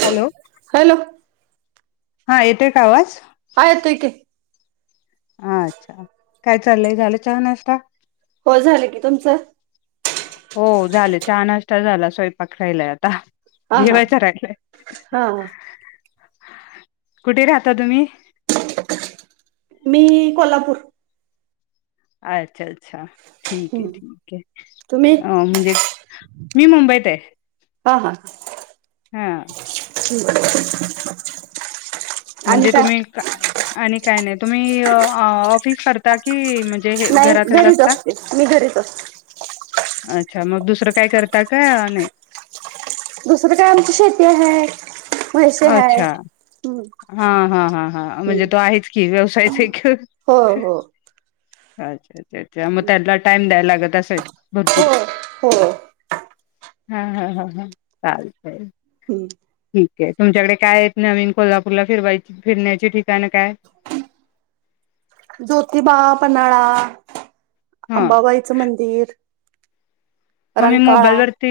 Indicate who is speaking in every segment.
Speaker 1: Hello
Speaker 2: hello
Speaker 1: हा येतोय का आवाज
Speaker 2: हा येतोय की
Speaker 1: अच्छा काय चाललंय झालं चहा नश्ता
Speaker 2: हो झालं की तुमचं
Speaker 1: हो झाले चहा नाश्ता झाला स्वयंपाक रायलाय आता
Speaker 2: हा हा
Speaker 1: जेवायचा राहिलाय
Speaker 2: हा हा
Speaker 1: कुठे राहता तुम्ही
Speaker 2: मी कोल्हापूर
Speaker 1: अच्छा अच्छा ठीक आहे
Speaker 2: हम्म
Speaker 1: ठीक आहे
Speaker 2: तुम्ही
Speaker 1: अ म्हणजे मी मुंबईत आहे
Speaker 2: हा हा
Speaker 1: हा
Speaker 2: [unintelligible]
Speaker 1: म्हणजे तुम्ही आणि काय नाही तुम्ही ऑफिस करता की म्हणजे हे
Speaker 2: नाही
Speaker 1: घरातच
Speaker 2: घरीच
Speaker 1: असता
Speaker 2: असते मी घरीच असते
Speaker 1: अच्छा मग दुसरं काय करतात का नाही
Speaker 2: दुसरं काय आमची शेती आहे म्हैशे
Speaker 1: अच्छा
Speaker 2: हायत
Speaker 1: हा हा हा हा म्हणजे तो आहेच कि व्यवसायच हाय की
Speaker 2: हो हो
Speaker 1: अच्छा अच्छा अच्छा मग त्याला टाइम द्यायला लागत असल भरपूर
Speaker 2: हो हो
Speaker 1: हा हा हा हा चालतय
Speaker 2: हम्म
Speaker 1: ठीक आहे तुमच्याकडे काय आहेत नवीन कोल्हापूरला फिरवायची फिरण्याची ठिकाणं काय
Speaker 2: ज्योतिबा पन्हाळा
Speaker 1: हा
Speaker 2: अंबाबाईचं मंदिर
Speaker 1: हा मी
Speaker 2: रंकाळा
Speaker 1: मोबाईल वरती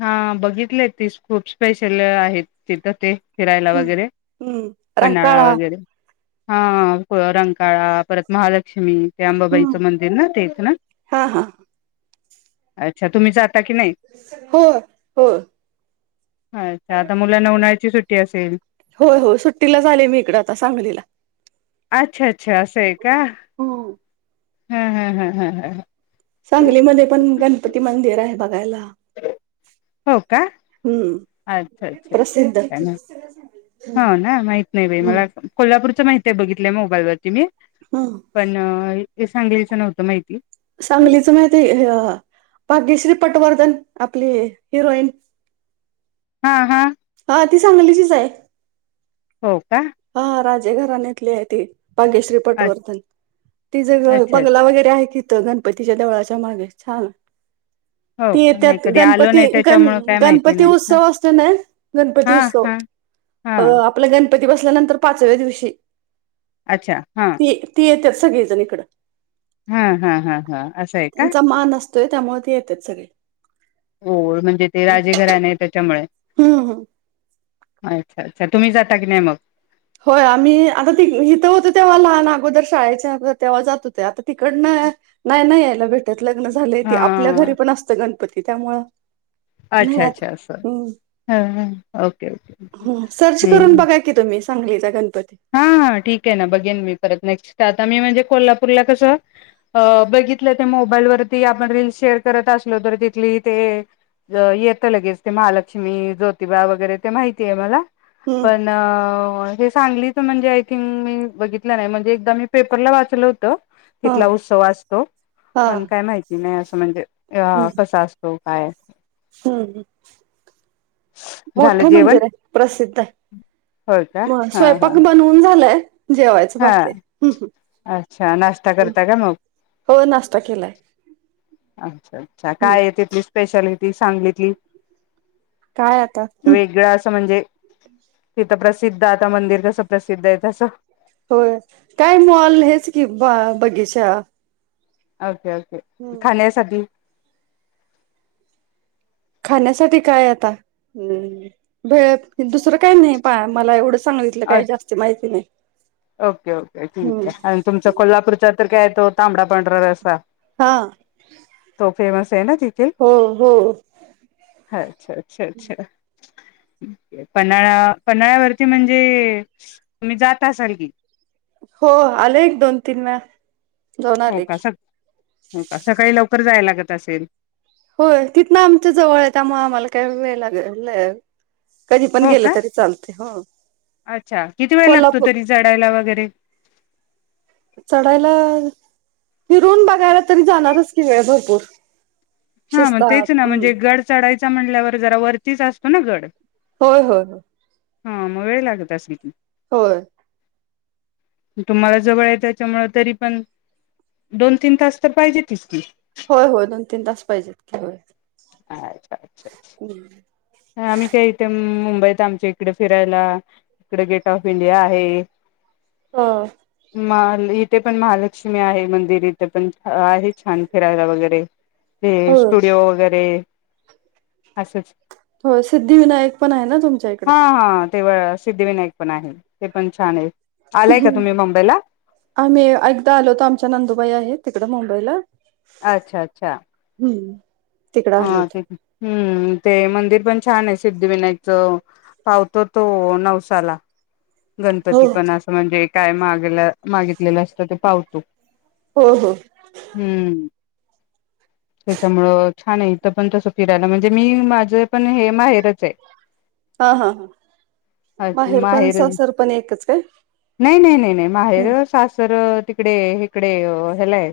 Speaker 1: हा बघितले ती खूप स्पेशल आहेत तिथं ते फिरायला
Speaker 2: हम्म
Speaker 1: वगैरे
Speaker 2: हम्म
Speaker 1: पन्हाळा
Speaker 2: रंकाळा
Speaker 1: वगैरे हा रंकाळा परत महालक्ष्मी ते
Speaker 2: हम्म
Speaker 1: अंबाबाईचं मंदिर ना तेच ना
Speaker 2: हा हा
Speaker 1: अच्छा तुम्ही जाता की नाही
Speaker 2: हो हो होय
Speaker 1: अच्छा आता मुलांना उन्हाळ्याची सुट्टी असेल
Speaker 2: हो हो सुट्टीलाच आले मी इकडं आता सांगलीला
Speaker 1: अच्छा अच्छा असं आहे का
Speaker 2: हम्म.
Speaker 1: ह ह ह ह ह
Speaker 2: सांगलीमध्ये पण गणपती मंदिर आहे बघायला
Speaker 1: हो का अच्छा
Speaker 2: हम्म
Speaker 1: अच्छा
Speaker 2: प्रसिद्ध
Speaker 1: काय नाही हो ना माहत नाही बाई मला अस कोल्हापूरचं माहिती आहे बघितलं मोबाईलवररती मी
Speaker 2: हम्म
Speaker 1: पण हे सांगलीचं नव्हतं माहिती
Speaker 2: सांगलीच माहितीय हे भाग्यश्री पटवर्धन आपली हिरोईन
Speaker 1: हा हा
Speaker 2: हा ती सांगलीचीच आहे
Speaker 1: हो का
Speaker 2: हा राजे घरण्यातली आहे ती भाग्यश्री
Speaker 1: अ
Speaker 2: पटवर्धन तिज घ
Speaker 1: अच्छा
Speaker 2: बंगला वगैरे आहे कि त गणपतीच्या देवळाच्या मागे छान
Speaker 1: हो
Speaker 2: ते
Speaker 1: का नाही
Speaker 2: त्यात
Speaker 1: कधी आलो
Speaker 2: गणपती
Speaker 1: नाही
Speaker 2: गण
Speaker 1: त्याच्यामुळं काय माहिती
Speaker 2: गणपती
Speaker 1: नाही हा
Speaker 2: उत्सव असतोय नाई गणपती उत्सव अ
Speaker 1: हां
Speaker 2: आपला गणपती बसल्यानंतर पाचव्या दिवशी
Speaker 1: अच्छा हा
Speaker 2: ती येत सगळीजण इकड
Speaker 1: हा हा हा हा असं आहे का
Speaker 2: त्यांचा मान असत य त्यामुळे ते येतात सगळी
Speaker 1: हो म्हणजे ते राजे घराणे आहे त्याच्यामुळे
Speaker 2: हम ह
Speaker 1: अच्छा अच्छा तुम्ही जाता की नाही मग
Speaker 2: होय आम्ही आता त इथं होतो तेव्हा लहान अगोदर शाळेच्या अगोदर तेव्हा जात होतो आता तिकडनं नाही नाही यायला भेटत लग्न झालंय ती
Speaker 1: हा
Speaker 2: आपल्या घरी पण असतं गणपती त्यामुळं नाही
Speaker 1: अच्छा अच्छा
Speaker 2: आता
Speaker 1: असं
Speaker 2: हम्
Speaker 1: ह ओके ओके
Speaker 2: ह सर्च करून
Speaker 1: ओके
Speaker 2: बघा की की तुम्ही सांगलीचा गणपती
Speaker 1: हा ठीक आहे ना बघेन मी परत नेक्स्ट आता मी म्हणजे कोल्हापूरला कसं अ बघितलं ते मोबाईलवरती आपण रीलस शेअर करत असलो तर तिथली ते येतं लगेच ते महालक्ष्मी ज्योतिबा वगैरे ते माहिती आहे मला
Speaker 2: हम्म
Speaker 1: पण हे सांगली म्हणजे आय थिंक मी बघितलं नाही म्हणजे एकदा मी पेपरला वाचलं होतं
Speaker 2: हा
Speaker 1: तिथला उत्सव असतो
Speaker 2: हा
Speaker 1: पण काय माहिती नाही असं म्हणजे अ कसा असतो हो काय
Speaker 2: हम्
Speaker 1: झालं
Speaker 2: मोठं
Speaker 1: जेवण
Speaker 2: मंदिर आहे प्रसिद्ध आहे
Speaker 1: होय का
Speaker 2: म
Speaker 1: हा हा
Speaker 2: स्वयंपाक बनव पण झालंय जेवायचं
Speaker 1: हा
Speaker 2: बाकी य
Speaker 1: अच्छा नाश्ता करता का मग
Speaker 2: हो नाश्ता केलाय
Speaker 1: अच्छा अच्छा
Speaker 2: हम्म
Speaker 1: काय आहे तिथली स्पेशलिटी सांगितली
Speaker 2: काय आता
Speaker 1: वेगळं असं म्हणजे तिथं प्रसिद्ध आता मंदिर कसं प्रसिद्ध आहे तसं
Speaker 2: होय काय मॉल हेच की बा बगीचा
Speaker 1: ओके ओके खाण्यासाठी
Speaker 2: खाण्यासाठी काय आता हम् भेळ दुसरं काही नाही पा मला एवढं सांगलीतलं काही
Speaker 1: अच्छा
Speaker 2: जास्त माहिती नाही
Speaker 1: ओके ओके ठीक
Speaker 2: हम्म
Speaker 1: आहे आणि तुमचा कोल्हापूरचा तर काय य तो तांबडा पांढर रसा
Speaker 2: हा
Speaker 1: तो फेमस आहे ना तिथे
Speaker 2: हो हो
Speaker 1: ह अच्छा अच्छा अच्छा पन्हाळा पन्हाळ्यावरती म्हणजे तुम्ही जात असाल की
Speaker 2: हो आलं एक दोन तीन वेळा जाऊन
Speaker 1: हो
Speaker 2: आले
Speaker 1: का
Speaker 2: की
Speaker 1: सक हो सकाळी लवकर जाय लागत असेल
Speaker 2: होय तिथनं आमच्या जवळ आहे त्यामुळे आम्हाला काही वेळ लाग [unintelligible] कधी पण
Speaker 1: हो
Speaker 2: गेलं
Speaker 1: का
Speaker 2: तरी चालते हो
Speaker 1: अच्छा किती वेळ लागतो
Speaker 2: कोल्हापूर
Speaker 1: तरी चढायला वगैरे
Speaker 2: चढायला फिरून बघायला तरी जाणारच की वेळ भरपूर
Speaker 1: हा मग
Speaker 2: शिस्तात
Speaker 1: तेच ना
Speaker 2: हम्म
Speaker 1: म्हणजे गड चढायचा म्हणल्यावर जरा वरतीच असतो ना गड
Speaker 2: होय होय हो
Speaker 1: हा मग वेळ लागत असेल की
Speaker 2: होय
Speaker 1: [inaudible] तुम्हाला जवळ आहे त्याच्यामुंळ तरी पण दोन तीन तास तर पाहिजेतच की
Speaker 2: होय हो दोन तीन तास पाहिजेत होय.
Speaker 1: अच्छा अच्छा अच्छा
Speaker 2: हम्
Speaker 1: आम्ही का इथे मुंबईत आमच्या इकडे फिरायला. इकडे गेट ऑफ इंडिया आहे.
Speaker 2: हा
Speaker 1: म इथे पण महालक्ष्मी आहे मंदिर इथे पण आहे छान फिरायला वगैरे ते
Speaker 2: हो
Speaker 1: स्टुडिओ वगैरे असंच.
Speaker 2: हो सिद्धविनायक पण आहे ना तुमच्या इकडे
Speaker 1: हा हा तेव सिद्धिविनायक पण आहे ते पण छान आहे आलाय का तुम्ही मुंबईला
Speaker 2: आम्ही एकदा आलो होतो आमच्या नंदुबाई आहे तिकडं मुंबईला
Speaker 1: अच्छा अच्छा
Speaker 2: हम्म तिकडे
Speaker 1: ह
Speaker 2: आलो होतो
Speaker 1: ते हम्म ते मंदिर पण छान आहे सिद्धिविनायकचं पावतो तो नवसाला
Speaker 2: हो
Speaker 1: गणपती पण असं म्हणजे काय मागेलं.. मागितलेलं असत ते पावतो.
Speaker 2: हो हो
Speaker 1: हम्म त्याच्यामुळं छान आहे इथं पण तसं फिरायला म्हणजे मी माझं पण हे माहेरच आहे. ह
Speaker 2: हा हा हा माहेर पण सासर पण एकच काय?
Speaker 1: नाही नाही नाही नाही माहेर सासर तिकडे इकडे ह्यालाय.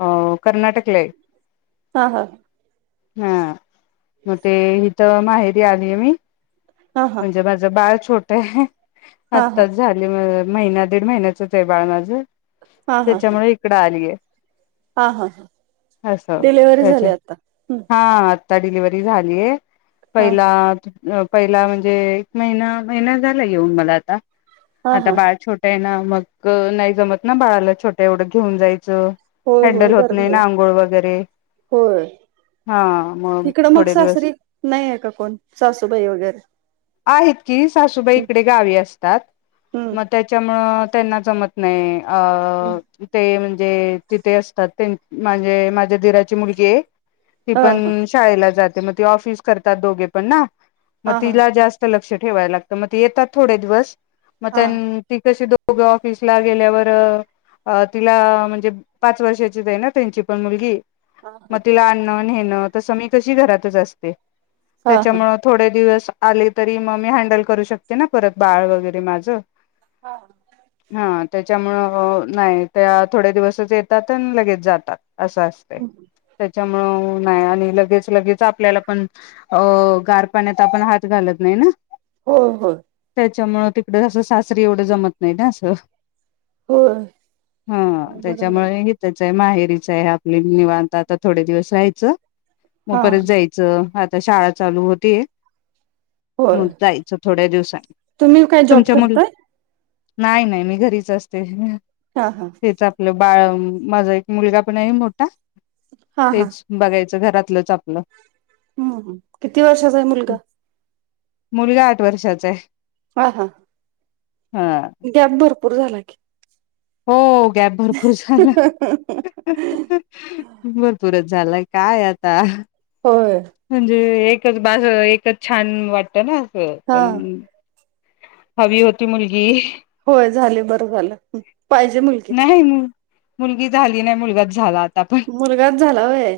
Speaker 1: अ कर्नाटकला आहे.
Speaker 2: हा ह
Speaker 1: हा मग ते इथ माहेरी आलीय मी,
Speaker 2: हा हा.
Speaker 1: म्हणजे माझ बाळ छोट
Speaker 2: हा हा
Speaker 1: आताच झाली म महिना दीड महिन्याचच आहे बाळ माझं
Speaker 2: हा हा हा
Speaker 1: त्याच्यामुळे इकडे आले आहे
Speaker 2: हा हा हा
Speaker 1: अससा
Speaker 2: डिलिव्हरी
Speaker 1: अच
Speaker 2: झाली आता
Speaker 1: हा आता डिलिव्हरी झालीय
Speaker 2: हा
Speaker 1: पहिला.
Speaker 2: हा.
Speaker 1: पहिला म्हणजे एक महिना महिना झाला येऊन मला आता
Speaker 2: हा
Speaker 1: आता
Speaker 2: हा
Speaker 1: बाळ छोट ना मग नाही जमत ना बाळाला छोटं एवढं घेऊन जायचं.
Speaker 2: होय
Speaker 1: हँडल
Speaker 2: होय
Speaker 1: होत नाही
Speaker 2: गरमी
Speaker 1: ना आंघोळ वगैरे
Speaker 2: होय.
Speaker 1: हा मग
Speaker 2: तिकडं मग
Speaker 1: थोडे दिवस
Speaker 2: सासरी नाही आहे का कोण सासूबाई वगैरे
Speaker 1: आहेत की सासूबाई इकडे गावी असतात
Speaker 2: हम्म
Speaker 1: म त्याच्यामुं त्यांना जमत नाही अ ते म्हणजे तिथे असतात म्हणजे माझ्या दिराची मुलगी आहे ती
Speaker 2: हा
Speaker 1: पण
Speaker 2: हा
Speaker 1: शाळेला जातात दोघे पण मग
Speaker 2: हा हा
Speaker 1: त लक्ष ठेवायला लागत येतात थोडे दिवस मग
Speaker 2: हा
Speaker 1: त्यां ती कशी दोघं ऑफिसला गेल्यावर अ तिला म्हणजे पाच वर्षाचीच आहे ना त्यांची पण मुलगी मग तिला आणणं नेणं तसं मी कशी घरातच असते
Speaker 2: हा हा हा
Speaker 1: त्याच्यामु थोडे दिवस आले तरी मग मी हँडल करू शकते ना परत बाळ वगैरे माझं
Speaker 2: हा.
Speaker 1: हा त्याच्यामुळं नाही त्या थोड्या दिवसच येतात आणि लगेच जातात. असं असत त्याच्यामुळं नाही आणि लगेच लगेच आपल्याला पण अ गार पाण्यात आपण हात घालत नाही ना..
Speaker 2: हो हो.
Speaker 1: त्याच्यामुळं तिकडं असं सासरी एवढं जमत नाही ना असं.
Speaker 2: होय
Speaker 1: हा
Speaker 2: बरोबर आहे
Speaker 1: त्याच्यामुळे त्याच आहे माहेरीच आहे आपली निवांता आता थोडे दिवस राहायचं मग
Speaker 2: हा
Speaker 1: परत जायचं. आता शाळा चालू होती
Speaker 2: होय
Speaker 1: मग जायचं थोडं दिवसांनी
Speaker 2: तुम्ही काय जॉब
Speaker 1: तुमच्या मुलं
Speaker 2: करताय
Speaker 1: नाही नाही मी घरीच असते.
Speaker 2: हा हा
Speaker 1: तेच आपलं बाळ माझा एक मुलगा पण आहे मोठा
Speaker 2: हा हा
Speaker 1: तेच. बघायचं घरातलंच आपलं.
Speaker 2: हम्म किती वर्षाचा आहे मुलगा.
Speaker 1: मुलगा आठ वर्षाचा आहे.
Speaker 2: हा हा.
Speaker 1: हम.
Speaker 2: कॅप भरपूर झाला की.
Speaker 1: हो गॅब भरपूर झाला. भरपूरच झालाय काय आता.
Speaker 2: होय.
Speaker 1: म्हणजे एकच बाज एकच छान वाटत ना असं
Speaker 2: हा
Speaker 1: पण. हवी होती मुलगी..
Speaker 2: होय झाले बरं झालं पाहिजे मुलगी..
Speaker 1: नाही.. मुलगी झाली नाही मुलगाच झालात..
Speaker 2: मुलगाच झाला वय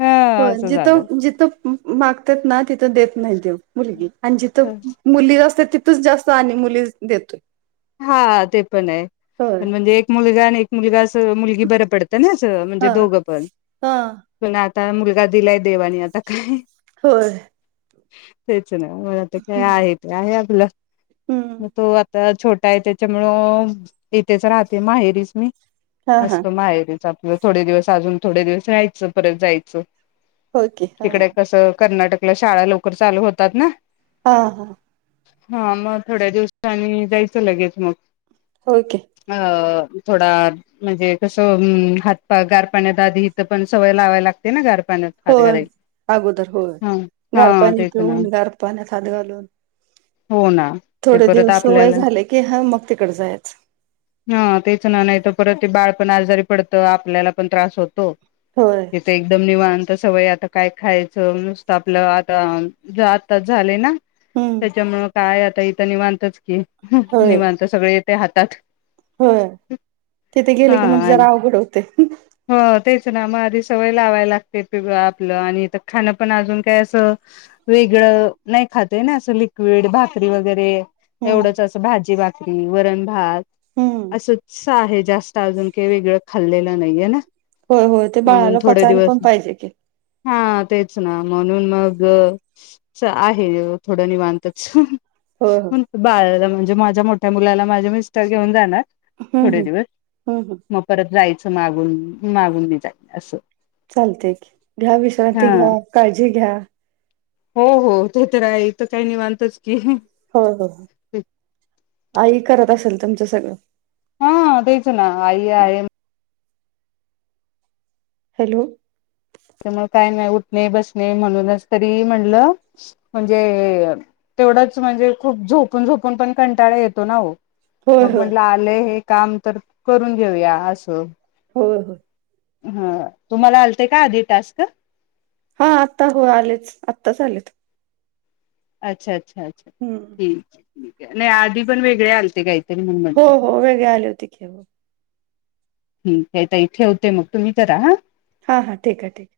Speaker 1: ह
Speaker 2: पण
Speaker 1: असं झालं.
Speaker 2: जिथं जिथं.. मागतात ना तिथं देत नाही दे मुलगी आणि जिथं.. मुली जा असत तिथच जास्त आणि मुली देतोय..
Speaker 1: हा ते पण आहे
Speaker 2: होय
Speaker 1: पण म्हणजे एक मुलगा आणि एक मुलगा अस मुलगी बर पडत.. ना असं म्हणजे
Speaker 2: हा
Speaker 1: दोघं पण
Speaker 2: हा
Speaker 1: पण आता मुलगा दिलाय देवानी आता काय..
Speaker 2: होय.
Speaker 1: तेच नाही मलाता काय आहे ते आहे आपलं मग
Speaker 2: हम्म
Speaker 1: तो आता छोट.. काय त्याच्यामुळं येथेच राहते माहेरीच मी
Speaker 2: हा हा
Speaker 1: असतो माहेरी.. आपलं थोडे दिवस अजून थोडे दिवस राहायचं परत जायचं..
Speaker 2: होके हा
Speaker 1: तिकडे कसं कर्नाटकला शाळा लवकर चालू होतात ना..
Speaker 2: हा हा.
Speaker 1: हा मग थोड्या दिवसानी जायचं लगेच मग..
Speaker 2: होके.
Speaker 1: अ थोडा.. म्हणजे कसं हात गार पाण्यात आधी इथं पण सवय लावाय लागते ना गार पाण्यात. हात
Speaker 2: होय
Speaker 1: घालायची
Speaker 2: अगोदर होय
Speaker 1: हा
Speaker 2: गार
Speaker 1: हा
Speaker 2: पाणी
Speaker 1: तेच ना
Speaker 2: पिऊन गार पाण्यात हात घालून..
Speaker 1: हो ना.. ते
Speaker 2: थोडे
Speaker 1: परत
Speaker 2: दिवस सवय
Speaker 1: आपल्याला
Speaker 2: झाले की हा मग तिकडडे जायच..
Speaker 1: हा तेच ना नाही तर परत ते बाळ पण आजारी पडतं आपल्याला पण त्रास होतो.
Speaker 2: होय..
Speaker 1: तथे एकदम निवांत सवय आता काय खायचं नुसतं आपलं आता. जातात झाले ना.
Speaker 2: हम्म
Speaker 1: त्याच्यामुळं काय आता इथं निवांतच की निवांत सगळे इथे हातात.
Speaker 2: हो तिथे गेले की मग
Speaker 1: हा
Speaker 2: जरा अवघड होते.
Speaker 1: हो तेच ना मग आधी सवय लावायला लागते आपलं आणि तर खाणं पण अजून काय असं. वेगळं नाही खातय ना असं लिक्विड भाकरी वगैरे.
Speaker 2: हम्म
Speaker 1: एवढंच अस भाजी भाकरी वरण भात
Speaker 2: हम्म
Speaker 1: असंच. आहे जास्त अजून काही वेगळं खाल्लेलं नाहीये ना.
Speaker 2: होय होय ते
Speaker 1: म्हणून
Speaker 2: बाळाला
Speaker 1: थोडे
Speaker 2: पचायला पण
Speaker 1: दिवस
Speaker 2: पाहिजे की.
Speaker 1: हा तेच ना म्हणून मग. आहे थोडं नि मानतच.
Speaker 2: हो हो.
Speaker 1: बाळाला म्हणजे माझ्या मोठ्या मुलाला माझे मिस्टर घेऊन जाणार
Speaker 2: हम्म
Speaker 1: थोडे
Speaker 2: हम्म
Speaker 1: दिवस
Speaker 2: हम्म हम्म
Speaker 1: मग. परत जायचं मागून मागून मी जाई असं.
Speaker 2: चालते घ्या
Speaker 1: हा
Speaker 2: विश्रांती घ्या काळजी घ्या.
Speaker 1: हो हो ते तर आहे तर काही नाही मानतच की.
Speaker 2: हो हो आई करत असेल तुमचं सगळं.
Speaker 1: च ना आई आहे.
Speaker 2: हॅलो.
Speaker 1: त्यामुळे काय नाही उठणे बसणे म्हणूनच तरी म्हटलं. म्हणजे तेवढंच म्हणजे खूप झोपून झोपून पण कंटाळा येतो ना हो.
Speaker 2: होय
Speaker 1: मग
Speaker 2: होय
Speaker 1: म्हटलं आले हे काम तर करून घेऊया असं.
Speaker 2: हो हो.
Speaker 1: ह तुम्हाला आलते का आधी टास्क.
Speaker 2: हा आत्ता हो आलेच आत्ताच आलेत.
Speaker 1: अच्छा अच्छा अच्छा
Speaker 2: हम्म
Speaker 1: ठीकठी नाही आधी पण वेगळे आलते काही
Speaker 2: हो हो वेगळे आले होते खेव
Speaker 1: ठीक आहे तर इथे होते मग तुम्ही तर राहा
Speaker 2: हां हां ठीक आहे ठीक आहे